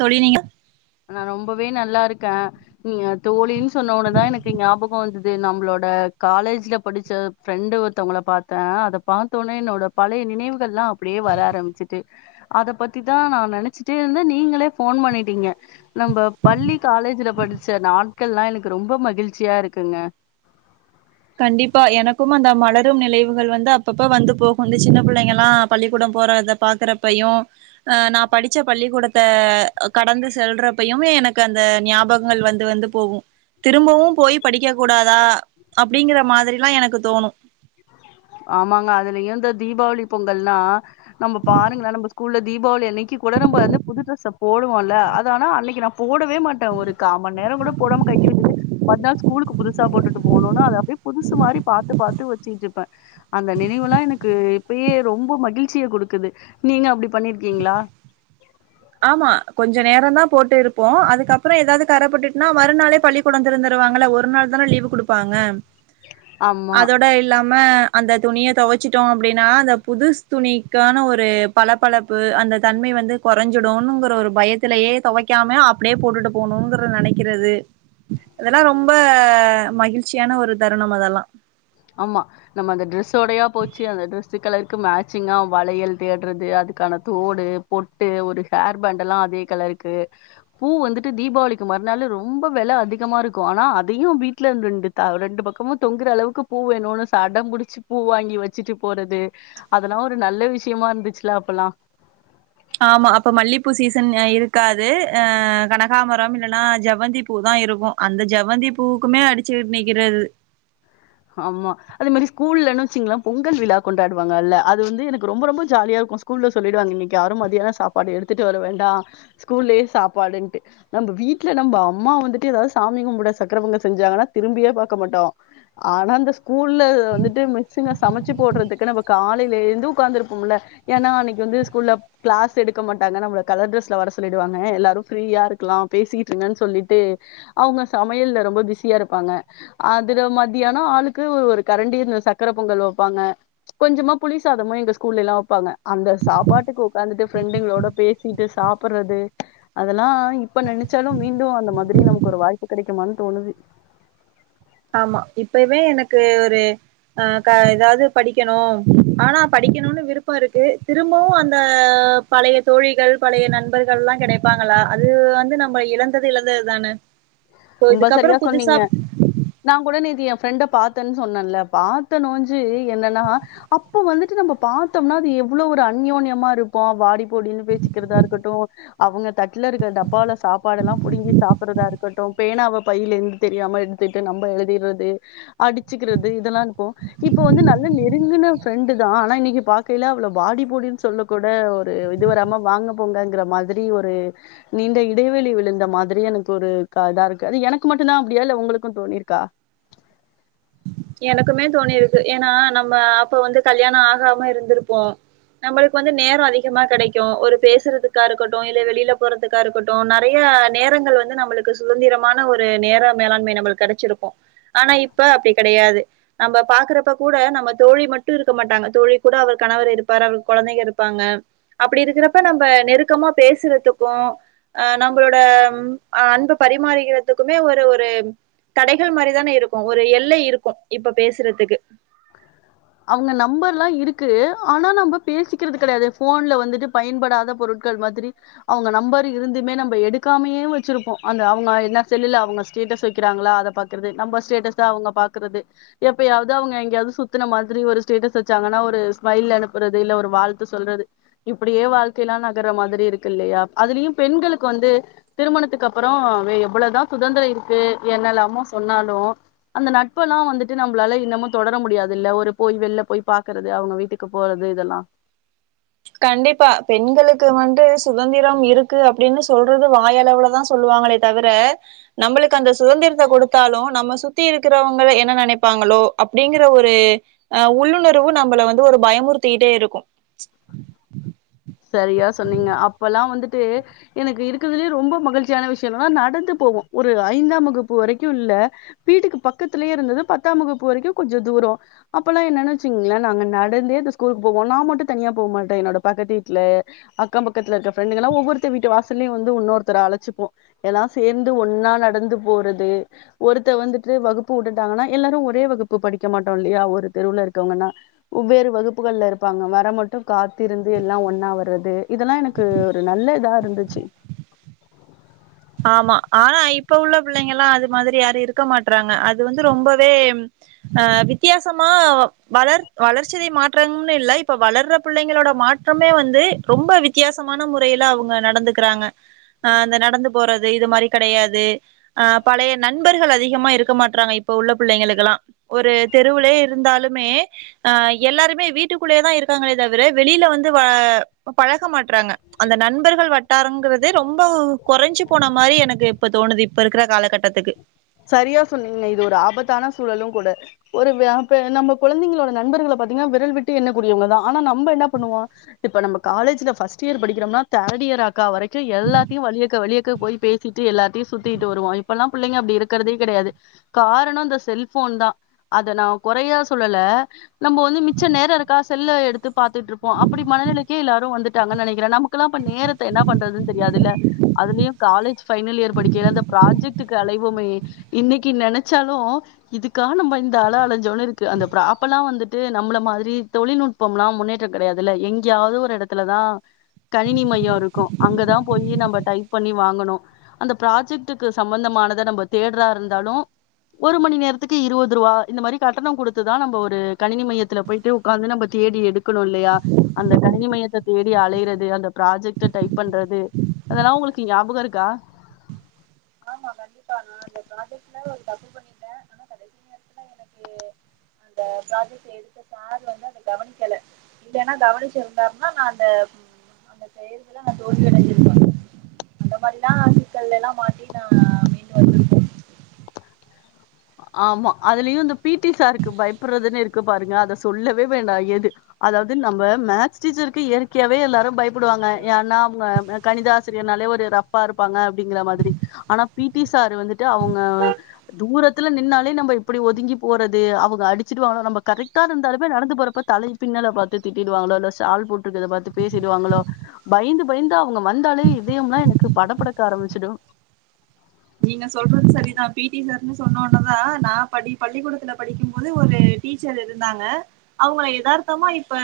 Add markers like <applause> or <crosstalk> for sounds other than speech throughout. தோழி நீங்க நா ரொம்பவே நல்லா இருக்க நீங்க தோழின்னு சொன்ன உடன்தா எனக்கு நியாபகம் வந்தது இது நம்மளோட காலேஜ்ல படிச்ச ஃப்ரெண்டு ஒருத்தவங்கள பாத்த அத பாத்த ஒடனே என்னோட பழைய நினைவுகள்லாம் அப்டியே வர ஆரம்பிச்சுட்டு அத பத்திதா நா நெனச்சுட்டே இருந்தே நீங்களே போன் பண்ணிட்டீங்க நம்ப பள்ளி காலேஜ்ல படிச்ச நாட்கள்ல்லாம் எனக்கு ரொம்ப மகிழ்ச்சியா இருக்குங்க கண்டிப்பா எனக்கும் அந்த மலரும் நிலைவுகள் வந்து அப்பப்ப வந்து போகும் இந்த சின்ன புள்ளைங்கல்லா பள்ளிக்கூடம் போறத பாக்குறப்பையு அஹ் நா படிச்ச பள்ளிக்கூடத்த கடந்து செல்றப்பயும் எனக்கு அந்த நியாபகங்கள் வந்து வந்து போகும் திரும்பவும் போய் படிக்க கூடாதா அப்டிங்கற மாதிரில்லா எனக்கு தோணு ஆமாங்க அதுலயும் இந்த தீபாவளி பொங்கல்னா நம்ப பாருங்களே நம்ப ஸ்கூல்ல தீபாவளி அன்னைக்கு கூட நம்ப வந்து புது டிரெஸ்ஸ போடுவோல்ல அது ஆனா அன்னைக்கு நா போடவே மாட்ட ஒரு கா மண் நேரம் கூட போடாம கழட்டி வெச்சுட்டு மறுநாள் ஸ்கூலுக்கு புதுசா போட்டுட்டு போணுன் னா அத அப்டி புதுசு மாரி பாத்து பாத்து வெச் சுக்கிட்டுருப்ப அந்த நினைவுகல்லாம் எனக்கு இப்பயே ரொம்ப மகிழ்ச்சிய குடுக்குது நீங்க அப்டி பண்ணிருக்கீங்களா ஆமா கொஞ்ச நேரந்தா போட்டே இருப்போ அதுக்கப்பறொ எதாவது கரபட்டுட்டுனா மறுநாளே பள்ளி கூடம் தெறந்துருவாங்களா ஒரு நாள் தான லீவ் குடுப்பாங்க ஆமா அதோட இல்லாம அந்த துணிய தொவச்சுட்டோ அப்டின்னா அந்த புதுஸ் துணிக்கான ஒரு பளபளப்பு அந்த தன்மை வந்து கொறஞ் கொறஞ்சிடுனுங்கிற ஒரு பயத்திலயே தொவைக்காம அப்டியே போட்டுட்டு போனுங்குறத நெனைக்கிறது அதெல்லாம் ரொம்ப மகிழ்ச்சியான ஒரு தருணம் அதெல்லா ஆமா நம்ம அந்த ட்ரெஸ்ஸோடயா போச்சு அந்த ட்ரெஸ் கலருக்கு மேச்சிங்கா வளையல் தேட்றது அதுக்கான தோடு பொட்டு ஒரு ஹேர் பேண்ட எல்லா அதே கலருக்கு பூ வந்துட்டு தீபாவளிக்கு மறுநாளு ரொம்ப வெல அதிகமா இருக்கு ஆனா அதயும் வீட்டுல <unintelligible> ரெண்டு ரெண்டு பக்கமு தொங்குற அளவுக்கு பூ வேணுனு சடம் புடிச்சு பூ வாங்கி வெச்சிட்டு போறது அதெல்லா ஒரு நல்ல விஷயமா இருந்துச்சுல அப்பெல்லா ஆமா அப்ப மல்லிப்பூ சீசன் ய இருக்காது அஹ் கனகாம்பரம் இல்லன்னா ஜெவ்வந்தி பூ தா இருக்கும் அந்த ஜெவ்வந்தி பூவுக்குமே அடிசுக்கிட் நிக்கிறது ஆமா அதே மாரி ஸ்கூல்லனா வெச்சீங்கள பொங்கல் விழா கொண்டாடுவாங்கல்ல அது வந்து எனக்கு ரொம்ப ரொம்ப ஜாலியா இருக்கும் ஸ்கூல்ல சொல்லிடுவாங்க இன்னைக்கு யாரும் மதியானம் சாப்பாடு எடுத்துட்டு வர வேண்டா ஸ்கூல்லயே சாப்பாடுன்ட்டு நம்ப வீட்டுல நம்ப அம்மா வந்துட்டு எதாவது சாமி கும்பிட சக்கரபொங்கல் செஞ்சாங்கன்னா திரும்பியே பாக்க மாட்டோ ஆனா அந்த ஸ்கூல்ல வந்துட்டு மிஸ்சுங்க சமச்சு போடுறதுக்கு நம்ம காலைய்ல இருந்து உட்காந்துருப்போம்ல ஏன்னா அன்னைக்கு வந்து ஸ்கூல்ல கிளாஸ் எடுக்க மாட்டாங்க நம்மள கலர் ட்ரெஸ்ல வர சொல்லிடுவாங்க எல்லாரும் ஃப்ரீயா இருக்கலா பேசிக்கிட்டு இருங்கன்னு சொல்லிட்டு அவங்க சமயல்ல ரொம்ப பிஸியா இருபாங்க அதுல மதி மதியானோ ஆளுக்கு ஒரு கரண்டி இந்த சக்கர பொங்கல் வைப்பாங்க கொஞ்சமா புளி சாதமு எங்க ஸ்கூல்லைலா வப்பாங்க அந்த சாப்பாட்டுக்கு உக்காந்துட்டு ஃப்ரெண்டுங்களோட பேசிட்டு சாப்புடுறது அதெல்லா இப்ப நெனச்சாலு மீண்டு அந்த மாதிரி நமக்கு ஒரு வாய்ப்பு கிடைக்குமானு தோணுது ஆமா இப்பவே எனக்கு ஒரு அஹ் க எதாவது படிக்கணு ஆனா படிக்கணுனு விருப்பம் இருக்கு திரும்பவும் அந்த பழைய தோழிகள் பழைய நண்பர்கள் எல்லா கெடைப்பாங்களா அது வந்து நம்ம இழந்தது இழந்ததுதான சோ ரொம்ப இதுக்கப்பறொ சரியா சொன்னீங்க புதுசா நா கூட நேத்து ஏ ஃப்ரண்ட பாத்தன்னு சொன்னேன்ல பாத்தனோஞ்சு என்னன்னா அப்ப வந்துட்டு நம்ம பாத்தம்னா அது எவ்ளோ ஒரு அன்யோன்யமா இருப்போ வாடி போ போடினு பேச்சிக்கிறதா இருக்கட்டு அவுங்க தட்ல இருக்க டப்பாவுல சாப்பாடெல்லாம் புடுங்கி சாப்புடறதா இருக்க பேனாவ பைய்ல இருந்து தெரியாம எடுத்துட்டு நம்ம எழுதிற்றது அடிச்சுக்கிறது இதெல்லா இருப்போ இப்ப வந்து நல்ல நெருங்கின ஃப்ரண்டுதா ஆனா இன்னைக்கு பாக்கயில அவள வாடி போடினு சொல்ல கூட ஒரு இது வராம வாங்க போங்கங்கிற மாதிரி ஒரு நீண்ட இடைவெளி விழுந்த மாதிரி எனக்கு ஒரு க இதா இருக்கு அது எனக்கு மட்டுந்தா அப்டியா இல்ல உங்களுக்கு தோணிருக்கா எனக்குமே தோணிருக்கு ஏன்னா நம்ம அப்ப வந்து கல்யாணோ ஆகாம இருந்துருப்போ நம்மளுக்கு வந்து நேரோ அதிகமா கெடைக்கூ ஒரு பேசுறதுக்கா இருக்கட்டு இல்ல வெளில போறதுக்கா இருக்கட்டும் நெறையா நேரங்கள் வந்து நம்மளுக்கு சுதந்திரமான ஒரு நேர மேலாண்மை நம்மளுக்கு கெடச்சுருக்கு ஆனா இப்ப அப்டி கெடையாது நம்ம பாக்குறப்ப கூட நம்ம தோழி மட்டு இருக்க மாட்டாங்க தோழி கூட அவர் கணவர் இருப்பாரு அவர் கொழந்தைங்க இருப்பாங்க அப்டி இருக்குறப்ப நம்ம நெருக்கமா பேசுறதுக்கும் ஆ நம்மளோட அன்ப பரிமாறிக்கிறதுக்குமே ஒரு ஒரு தடைகள் மாரி தான இருக்கூ ஒரு எல்லை இருக்கூ இப்ப பேசுறதுக்கு அவுங்க நம்பர்ல்லா இருக்கு ஆனா நம்ப பேசிக்கிறது கெடையாது ஃபோன்ல வந்துட்டு பயன்படாத பொருட்கள் மாதிரி அவுங்க நம்பர் இருந்துமே நம்ப எடுக்காமயே வச்சிருப்போ அந்த அவுங்க என்ன செல்லுல அவுங்க ஸ்டேட்டஸ் வைக்கிறாங்களா அத பாக்குறது நம்ப ஸ்டேட்டஸ் ஸ அவுங்க பாக்குறது எப்பயாவது அவுங்க எங்கேயாவது சுத்தின மாதிரி ஒரு ஸ்டேட்டஸ் வெச்சாங்கன்னா ஒரு ஸ்மைல் அனுப்புறது இல்ல ஒரு வாழ்த்து சொல்றது இப்டியே வாழ்க்கைலா நகர்ற மாதிரி இருக்கு இல்லையா அதுலயு பெண்களுக்கு வந்து திருமணத்துக்கு அப்புறோ எவ்ளவுதா சுதந்திரோ இருக்கு என்னல்லாமோ சொன்னாலு அந்த நட்பலா வந்துட்டு நம்மளால இன்னமோ தொடர முடியாது இல்ல ஒரு போய் வெளில போய் பாக்குறது அவுங்க வீட்டுக்கு போறது இதெல்லா கண்டிப்பா பெண்களுக்கு வந்து சுதந்திரம் இருக்கு அப்டின்னு சொல்றது வாய் அளவுல தான் சொல்லுவாங்களே தவிர நம்பளுக்கு அந்த சுதந்திரத்த கொடுத்தாலு நம்ம சுத்தி இருக்கிறவங்கள என்ன நெனைப்பாங்களோ அப்டிங்கற ஒரு அ உள்ளுணர்வு நம்பள வந்து ஒரு பயமுறுத்திகிட்டே இருக்கும் சரியா சொன்னீங்க அப்பல்லா வந்துட்டு எனக்கு இருக்குறதுலயே ரொம்ப மகிழ்ச்சியான விஷய என்னன்னா நடந்து போவோ ஒரு ஐந்தாம் வகுப்பு வரைக்கு இல்ல வீட்டுக்கு பக்கத்துலயே இருந்தது பத்தாம் வகுப்பு வரைக்கு கொஞ்ச தூரோ அப்பல்லா என்னன்னு வச்சீங்களேன் நாங்க நடந்தே இந்த ஸ்கூலுக்கு போவோ நான் மட்டு தனியா போ மாட்டேன் என்னோட பக்கத்து வீட்டு வீட்ல அக்கம் பக்கத்துல இருக்க ஃபிரெண்டுங்கலா ஒவ்வோர்ததி வீட்டு வாசலயு வந்து ஒன்னோர்த்தர அழச்சிப்போ எல்லா சேந்து ஒன்னா நடந்து போறது ஒருத்தர் வந்துட்டு வகுப்பு வுட்டுட்டுடாங்கன்னா எல்லாரு ஒரே வகுப்பு படிக்க மாட்டோ இல்லையா ஒரு தெருவுல இருக்கவுங்கன்னா ஒவ்வேறு வகுப்புகள்ல இருப்பாங்க வர மட்டு காத்திருந்து எல்லா ஒன் னாவர்றது இதெல்லா எனக்கு ஒரு நல்ல இதா இருந்துச்சி ஆமா ஆனா இப்ப உள்ள பிள்ளைங்கலா அது மாதிரி யாரு இருக்க மா ட்ராங்க அது வந்து ரொம்பவே அ வித்தியாசமா வளர் வளர்ச்சிதை மாற்றம்னு இல்ல இப்ப வளர்ற பிள்ளைங்களோட மாற்றமே வந்து ரொம்ப வித்தியாசமான முறையில அவுங்க நடந்துக்கிறாங்க அந்த நடந்து போறது இது மாரி கடையாது ஆ பழைய நண்பர்கள் அதிகமா இருக்க மாட்றாங்க இப்ப உள்ள பிள்ளைங்களுக்குல்லா ஒரு தெருவுலயே இருந்தாலுமே அ எல்லாருமே வீட்டுக்குள்ளேயே தான் இருக்காங்களே தவிர வெளில வந்து வ பழக மாட்றாங்க அந்த நண்பர்கள் வட்டாரங்கறது ரொம்ப குறஞ்சு போன மாரி எனக்கு இப்ப தோணுது இப்ப இருக்குற காலகட்டத்துக்கு சரியா சொன்னீங்க இது ஒரு ஆபத்தான சூழலும் கூட ஒரு வ ப நம்ம குழந்தைகளோட நண்பர்கள பாத்தீங்கன்னா விரல் விட்டு என்ன கூடியவங்க தான் ஆனா நம்ப என்னா பண்ணுவோ இப்ப நம்ம காலேஜ்ல ஃபர்ஸ்ட் இயர் படிக்கிறோம்னா தேர்ட் இயர் அக்கா வரைக்கு எல்லாத்தையு வழியக்க வழியக்க போய் பேசிட்டு எல்லாடத்தியு சுத்திட்டு வருவோ இப்பல்லாம் பிள்ளைங்க அப்டி இருக் க்குறதே கெடையாது காரணோ இந்த செல்ஃபோன்தா அத நா கொறையா சொல்லல நம்ம வந்து மிச்ச நேரோ இருக்கா செல்ல எடுத்து பாத்துட்டுருப்போ அப்டி மனநிலைக்கே எல்லாரு வந்துட்டாங்கன்னு நெனைக்கிறே நமக்குல்லா இப்ப நேரத்த என்ன பண்றது தெரியாதுல்ல அதுலயு காலேஜ் ஃபைனல் இயர் படிக்கையில அந்த ப்ராஜெக்ட் நெட்டுக்கு அலைவோமே இன்னைக்கி நெனச்சாலு இதுக்காக நம்ப இந்த அள அழஞ்சோன்னு இருக்கு அந்த ப்ராப் அப்பல்லா வந்துட்டு நம்மள மாதிரி தொழில் நுட்பம்ல்லா முன்னேற்ற கெடையாதுல்ல எங்கேயாவது ஒரு எடத்துலதா கணினி மையோ இருக்கூ அங்கதான் போயி நம்ப டைப் பண்ணி வாங்கனு அந்த ப்ராஜெக்ட்டுக்கு சம்பந்தமானத நம்ப தேடுறா இருந்தாலு ஒரு மணி நேரத்துக்கு இருவதுருவா இந்த மாரி கட்டணோ குடுத்துதா நம்ம ஒரு கணினி மையத்துல போயிட்டு ஒக்காந்து நம்ம தேடி எடுக்கணோ இல்லையா அந்த கணினி மையத்த தேடி அலையுறது அந்த ப்ராஜெக்ட டைப் பண்றது அதெல்லா உங்குளுக்கு ஞாபகோ இருக்கா <unintelligible> அந்த ப்ராஜெக்ட்ல ஒரு தப்பு பண்ணிட்ட ஆனா கடைசி நேரத்துல எனக்கு அந்த ப்ராஜெக்ட் எடுத்த சார் வந்து அத கவனிக்கல இல்லன்னா கவனிச்சிருந்தாருனா நான் அந்த அந்த செய்கள நான் தோல்வி அடஞ்சிருப்ப அந்த மாரிலா சிக்கல் எல்லா மாட்டி நா <unintelligible> ஆமா அதுலயு இந்த பி டி சாருக்கு பயப்படுறதுன்னு இருக்கு பாருங்க அத சொல்லவே வேண்டா எது அதாவது நம்ப மேக்ஸ் டீச்சருக்கு இயற்கையாவே எல்லாரு பயப்படுவாங்க ஏனா அவுங்க கணித ஆசிரியர்னாலே ஒரு ரஃப்பா இருப்பாங்க அப்டிங்கிற மாதிரி ஆனா பி டி சாரு வந்துட்டு அவுங்க தூர த்துல நின்னாலே நம்ம இப்படி ஒதுங்கி போறது அவங்க அடிச்சிடுவாங்களோ நம்ம கரெக்டா இருந்தாலுமே நடந்து போறப்ப தலை பின்னல பாத்து திட்டிடுவாங்களோ இல்ல ஷால் போட்டுருக்கத பாத்து பேசிடுவாங்களோ பயந்து பயந்து அவங்க வந்தாலே இதயம்ல்லா எனக்கு படப்படக்க ஆரம்பிச்சிடு நீங்க செல்றது சரிதா பி டி சார்ன்னு சொன்ன ஒடன தா நா படி பள்ளிக்கூடத்துல படிக்கும் போது ஒரு டீச்சர் இருந்தாங்க அவங்கள எதார்த்தமா இப்ப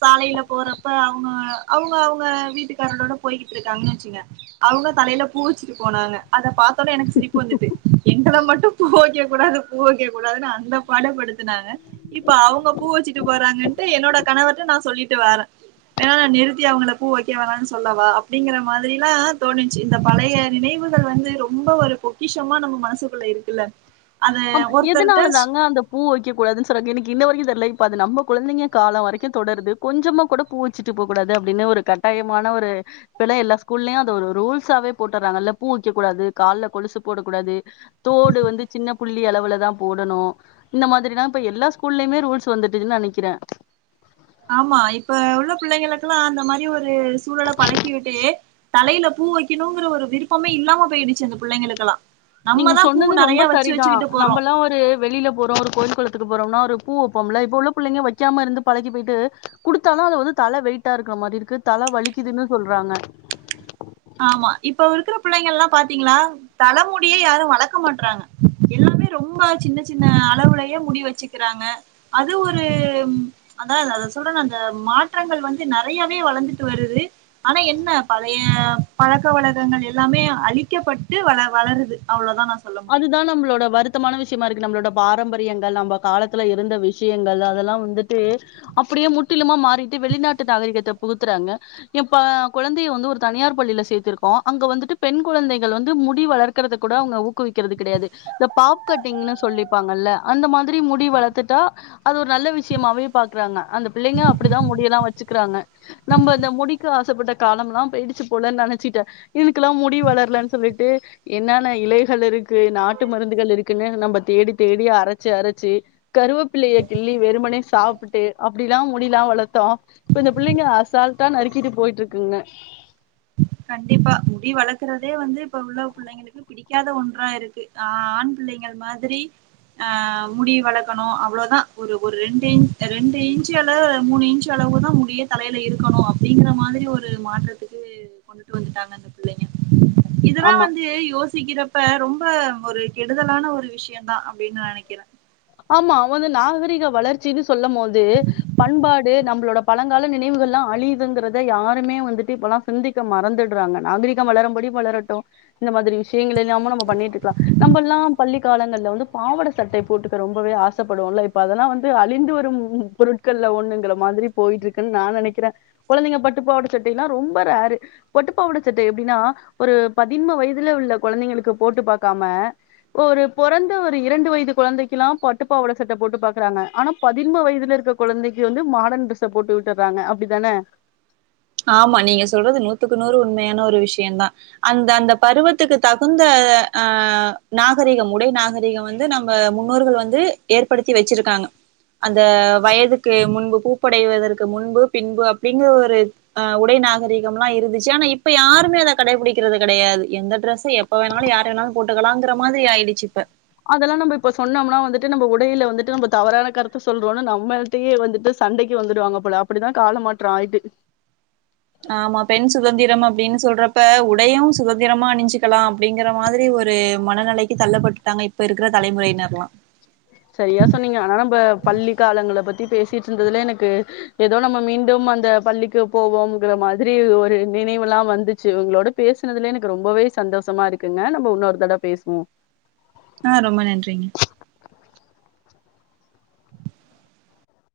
சாலைல போறப்ப அவங்க அவங்க அவங்க வீட்டுக்காரோட போய்கிட்டு இருக்காங்கன்னு வச்சுங்க அவங்க தலையில பூ வச்சுட்டு போனாங்க அத பா பாத‌ ஒனே எனக்கு சிரிப்பு வந்துட்டு எங்கள மட்டு பூ கூடது பூ வைக்க கூடாதுன்னு அந்த பாட படுத்துனாங்க இப்ப அவங்க பூ வச்சுட்டு போறாங்கன்ட்டு என்னோட கணவர்ட நா சொல்லிட்டு வாரே வேன்னா நிறுத்தி அவங்கள பூ வைக்க வேன்னனு சொல்லவா அப்டிங்கிற மாதிரிலா தோணுச்சு இந்த பழைய நினைவுகள் வந்து ரொம்ப ஒரு பொக்கிஷமா நம்ம மனசுக்குள்ள இருக்குல ஆமா எதனால தான்ங்க அந்த பூ வைக்கக் கூடாதுன்னு சொல்றாங்க எனக்கு இன்ன வரைக்கு இல்ல இப்ப அது நம்ம கொழந்தைங்க கால வரைக்கு தொடருது கொஞ்சமா கூட பூ வச்சுட்டு போ கூடாது அப்டின்னு ஒரு கட்டாயமான ஒரு இப்பெல்லா எல்லா ஸ்கூல்லயு அது ஒரு ரூல்ஸாவே போட்டுறாங்கல்ல பூ வெக்க கூடாது கால்ல கொலுசு போட கூடாது தோடு வந்து சின்ன புள்ளி அளவுலதா போடணு இந்த மாதிரிதா இப்ப எல்லா ஸ்கூல்லயுமே ரூல்ஸ் வந்துட்டுன்னு நெனைக்கிறே ஆமா இப்ப உள்ள பிள்ளைங்களுக்குல்லா அந்த மாரி ஒரு ஒரு சூழல பழக்கி விட்டு தலையில பூ வைக்கணுங்கிற ஒரு விருப்பமே இல்லாம போயிடுச்சு அந்த பிள்ளைங்களுக்குல்லா நீங்க சொன்னது ரொம்ப சரிதா போறோ நம்மல்லா ஒரு வெளியில போறோ ஒரு கோயில் குழ த்துகு போறோம்னா ஒரு பூ வப்பம்ல இப்ப உள்ள புள்ளைங்க வைக்காம இருந்து பழக்கி போயிட்டு குடுத்தாலு அது வந்து தல வெயிட்டா இருக்கிற மாரி இருக்கு தல வலிக்குதுன்னு சொல்றாங்க ஆமா இப்ப இருக்கிற பிள்ளைங்கல்லா பாத்தீங்களா தலமுடிய யாரு வளக்க மாட்டறாங்க எல்லாமே ரொம்ப சின்ன சின்ன அளவுலயே முடி வச்சுக்கிறாங்க அது ஒரு அதா அத சொல்றே அந்த மாற்றங்கள் வந்து நெறையாவே வளந்துட்டு வருது ஆனா என்ன பழைய பழக்க வழக்கங்கள் எல்லாமே அழிக்கப்பட்டு வள வளருது அவ்ளோதா சொல்ல முடியு அதுதா நம்மளோட வருத்தமான விஷயமாருக்கு நம்ளோட பாரம்பரியங்கள் நம்ப காலத்துல இருந்த விஷ்யங்கள் அதெல்லா வந்துட்டு அப்டியே முற்றிலுமா மாறிட்டு வெளிநாட்டு நகரகத்த புகுத்துறாங்க என் பா கொழந்தைய வந்து ஒரு தனியார் பள்ளில்ல சேத்திருக்கோம் அங்க வந்துட்டு பெண் கொழந்தைகள் வந்து முடி வளர்க்கறதக்கூட அவுங்க குவிக்கேறது கெடையாது இந்த பாப் கட்டிங்ன்னு சொல்லிப்பாங்கல்ல அந்த மாதிரி முடி வளர்த்துட்டா அது ஒரு நல்ல விஷ்யமாவே பாக்கறாங்க அந்த பிள்ளைங்க அப்புடிதா முடியெல்லா வச் ச்சிக்கறாங்க நம்ம இந்த முடிக்காசப்பட்ட காலம்லா பேயிடுச்சி போல நெனைச்சிட்டே இதுக்கெல்லா முடி வளர்லன்னு சொல்லிட்டு என்னான்ன இலை செலருக்கு நாட்டு மருந்துகள் இருக்குன்னு நம்ம தேடி தேடியா அரைச்சு அரைச்சு கருவெப்பிள்ளைய கிள்ளி வெறுபனே சாப்புட்டு அப்டில்லா முடிலா வளர்த்தோ இப்ப இந்த பிள்ளைங்க அசால்ட்டா நறுக்கிட்டு போயிட்டு இருக்குங்க கண்டிப்பா முடி வளர்க்கறதே வந்து இப்ப உள்ள புள்ளைங்களுக்கு பிடிக்காத ஒன்றா இருக்கு ஆ-ஆ-ஆண் புள்ளைங்க மாதிரி ஆ முடி வளக்கணு அவ்ளேவுதா ஒரு ஒரு ரெண்டு இன் ரெண்டு இன்ச் அள மூணு இன்சு அளவுதா முடியே தலையில இருக்கணு அப்டிங்கிற மாதிரி ஒரு மாற்றத்துக்கு கொண்டுட்டு வந்துட்டாங்க அந்த புள்ளைங்க இதெல்லா ஆமா வந்து யோசி சிக்கிறப்ப ரொம்ப ஒரு கெடுதலான ஒரு விஷ்யோ தா அப்டின்னு நா நெனைக்கிறே ஆமா அவுங்‌ வந்து நாகரிக வளர்ச்சின்னு சொல்லும் போது பண்பாடு நம்மளோட பழங்கால நினைவுகள்லா அழியுதுங்கறத யாருமே வந்துட்டு இப்பலா சிந்திக்க மறந்துடறாங்க நாகரிகம் வளரும்படி வளரட்டு இந்த மாதிரி விஷ் <unintelligible> இல்லாம நம்போ பண்ணிட்ருக்கலா நம்பல்லாம் பள்ளிகாலங்கள்ல வந்து பாவட சட்டை போட்டுக்க ரொம்பவே ஆசப்படுவோல்ல இப்ப அதெல்லா வந்து அழிந்து வரும் ம் பொருட்கள்ல ஒண்ணுங்கற மாதிரி போயிட்டு இருக்குன்னு நா நெனைக்கிறே கொழந்தைங்க பட்டுப்பாவட சட்டையெல்லா ரொம்ப ரேர்ரு பட்டுப்பாவாட சட்டை எப்டின்னா ஒரு பதின்ம வயதுல உள்ள கொழந்தைங்களுக்கு போட்டு பாக்காம ஒரு பொறந்த ஒரு இரண்டு வயது கொழந்தைக்கெல்லா பட்டுப்பாவாட சட்ட போட்டு பாக்கறாங்க ஆனா பதின்ம வயதுல இருக்குற கொழந்தைக்கு வந்து மாடர்ன் ட்ரெஸ்ஸ போட்டு விட்டர்றாங்க அப்டித்தான ஆமா நீங்க சொல்றது நூத்துக்கு நூறு உண்மையான ஒரு விஷ்யோதா அந்த அந்த பருவத்துக்கு தகுந்த அ நாகரிகம் உடை நாகரீகம் வந்து நம்ப முன்னோர்கள் வந்து ஏற்படுத்தி வெச்சிருக்காங்க அந்த வயதுக்கு முன்பு பூப்படைவதற்கு முன்பு பின்பு அப்டிங்கற ஒரு அ உடைநாகரீகம்லா இருந்துச்சு ஆனா இப்ப யாருமே அத கடைபிடிக்கிறது கெடையாது எந்த ட்ரெஸை எப்ப வேணாலு யாரு வேணாலு போட்டுக்கலாங்கற மாதிரி ஆயிடுச்சு இப்ப அதெல்லா நம்ப இப்ப சொன்னோம்னா வந்துட்டு நம்போ உடையில வந்துட்டு நம்ப தவறான கருத்த சொல்றோம்ன்னு நம்ள்ட்டயே வந்துட்டு சண்டைக்கு வந்துடுவாங்க போல அப்டிதா காலமாற்றோ ஆயிட்டு ஆமா பெண் சுகதந்திரம் அப்டின்னு சொல்றப்ப உடையும் சுகதந்திரமா அணிஞ்சுக்கலாம் அப்டிங்கற மாதிரி ஒரு மனநெலைக்கு தள்ளப்பட்டுட்டாங்க இப்ப இருக்கற தலைமுறையினர்ல்லாம் சரியா சொன்னீங்க ஆனா நம்ப பள்ளி காலங்கல்ல பத்தி பேசிட்டு இருந்ததுல எனக்கு ஏதோ நம்ம மீண்டும் அந்த பள்ளிக்கு போவோம்ங்கற மாதிரி ஒரு நினைவெல்லா வந்துச்சு உங்களோட பேசுனதுல எனக்கு ரொம்பவே சந்தோஷமாருக்குங்க நம்போ இன்னொரு தட பேசுவோ அ ரொம்ப நன்றிங்க